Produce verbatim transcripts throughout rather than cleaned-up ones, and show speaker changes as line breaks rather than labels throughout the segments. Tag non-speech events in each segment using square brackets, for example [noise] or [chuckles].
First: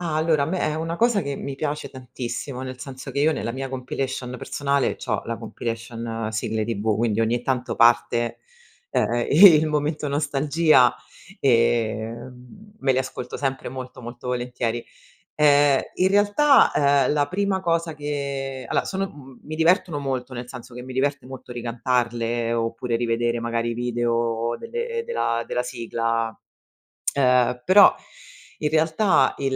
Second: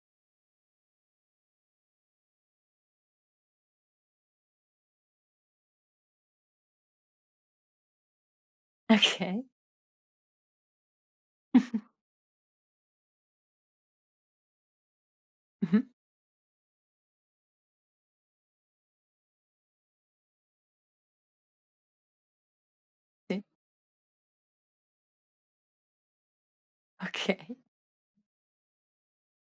Ah, allora, a me è una cosa che mi piace tantissimo, nel senso che io nella mia compilation personale c'ho la compilation sigle TV, quindi ogni tanto parte, ehm,
ecchei.
il momento nostalgia
[snorts]
e, mhmm, me li ascolto sempre molto, molto volentieri. Ehm,
Mh-mh.
in realtà, ehm, la prima cosa che aloa, sono, mhmm, mi divertono molto, nel senso che mi diverte molto ricantarle oppure rivedere
Sì.
magari i video delle della della sigla,
Okay.
ehm, però in realtà il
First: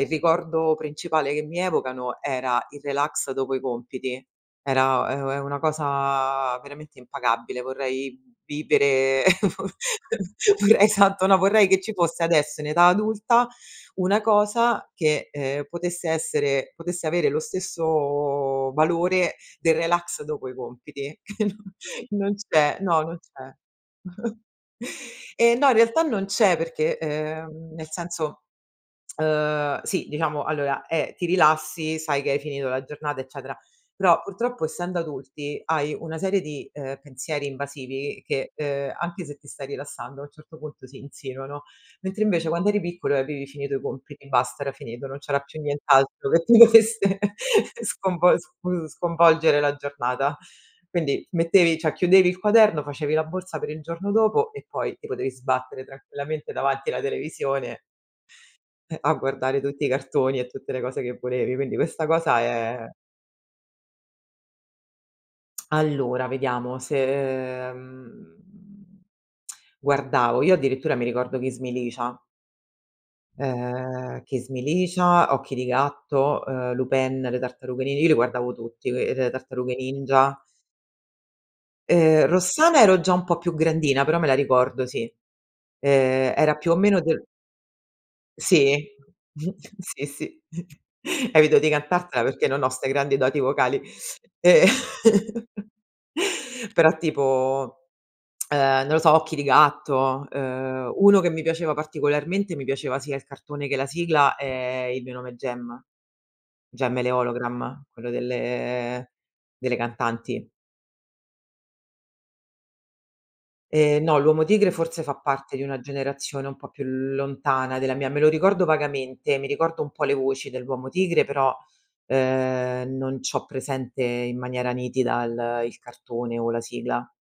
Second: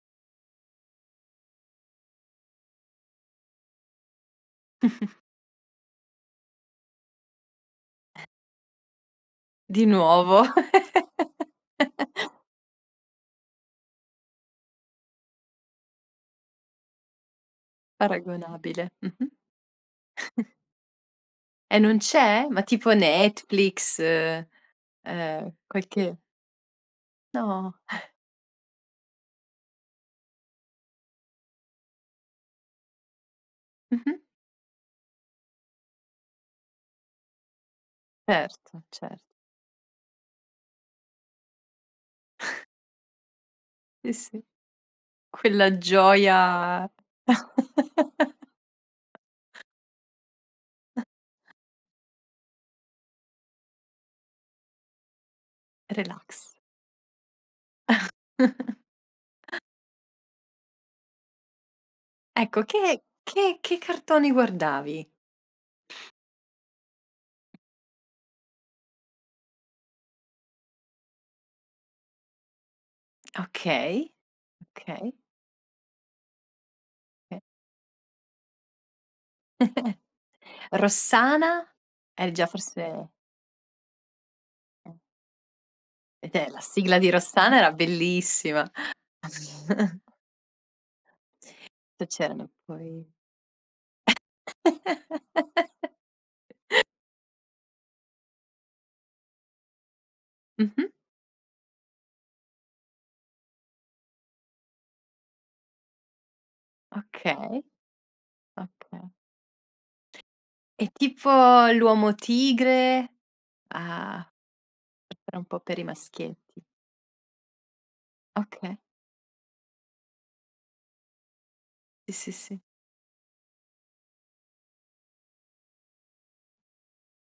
il ricordo principale che mi evocano era il relax dopo i compiti. Era è
[snorts]
è una cosa veramente impagabile, vorrei vivere,
Di nuovo.
[chuckles] vorrei tanto no, vorrei che ci
[giggles]
fosse adesso in età adulta una cosa che, ehm, potesse essere potesse avere lo stesso
Paragonabile. Mh-mh.
valore del relax dopo i
[chuckles]
compiti. [chuckles]
E non
Non non
c'è? Ma
c'è
tipo
no, non c'è.
Netflix,
[chuckles]
ehm,
E no, in realtà
qualche
non c'è perché,
No.
ehm, nel
[snorts]
senso, uhm, sì, diciamo allora, è ti rilassi, sai che hai finito la giornata, eccetera,
Mh-mh.
però purtroppo essendo adulti hai una serie di, ehm, pensieri invasivi che,
Erto,
ehm,
cer
anche se ti stai rilassando a un certo punto si insinuano. Mentre invece
[chuckles]
quando eri piccolo e avevi finito i
Sì,
compiti,
sì.
basta era finito, non c'era più
Quella
nient'altro che ti
gioia
dovesse sconvo sf
[giggles]
sconvolgere la giornata.
[chuckles]
Quindi ti mettevi cioè chiudevi il quaderno, facevi la borsa per il giorno dopo e poi ti potevi sbattere tranquillamente
Relax.
davanti alla televisione
[chuckles]
eh, a guardare tutti i cartoni e tutte le cose che volevi. Quindi questa cosa
Ecco,
è
che che che cartoni guardavi?
[tsk] Allora vediamo se, ehm, [tsk] guardavo, io addirittura mi ricordo "Kiss me Licia".
Okay,
Ehm, "Kiss me
okay.
Licia", "Occhi di gatto", ehm, Lupin, "Le
E
Tartarughe Ni" io li guardavo tutti, ehm, "Le Tartarughe Ninja".
[chuckles] "Rossana"?
Ehm,
Eri già
"Rossana", ero
forse
già un po' più grandina, però me la ricordo, sì.
Eh
Ehm,
beh,
era
la
più o
sigla
meno
di
del
"Rossana" era bellissima.
Sì, [chuckles] sì,
[chuckles]
sì. [snorts] Evito di
[unintelligible]
cantartela perché
C'erano
non ho 'ste
poi
grandi doti vocali e [chuckles]
[giggles]
però tipo, [tsk] ehm, non lo so, "Occhi di gatto".
Mh-mh.
Ehm, uno che mi piaceva particolarmente, mi piaceva sia il cartone che la sigla, è "Il Mio Nome Jem". "Jem e le
Okay.
Ologram", quello delle
Okay.
delle cantanti.
E tipo "L'Uomo Tigre"?
Ehm, no,
Ah,
"L'Uomo Tigre" forse fa
[unintelligible] era un
parte
po'
di una
per i
generazione un
maschietti.
po' più lontana della mia. Me lo ricordo
Okay.
vagamente, mi ricordo un po' le voci dell'Uomo Tigre, però,
Sì, sì, sì.
ehm, non c'ho presente in maniera nitida il il cartone o la sigla.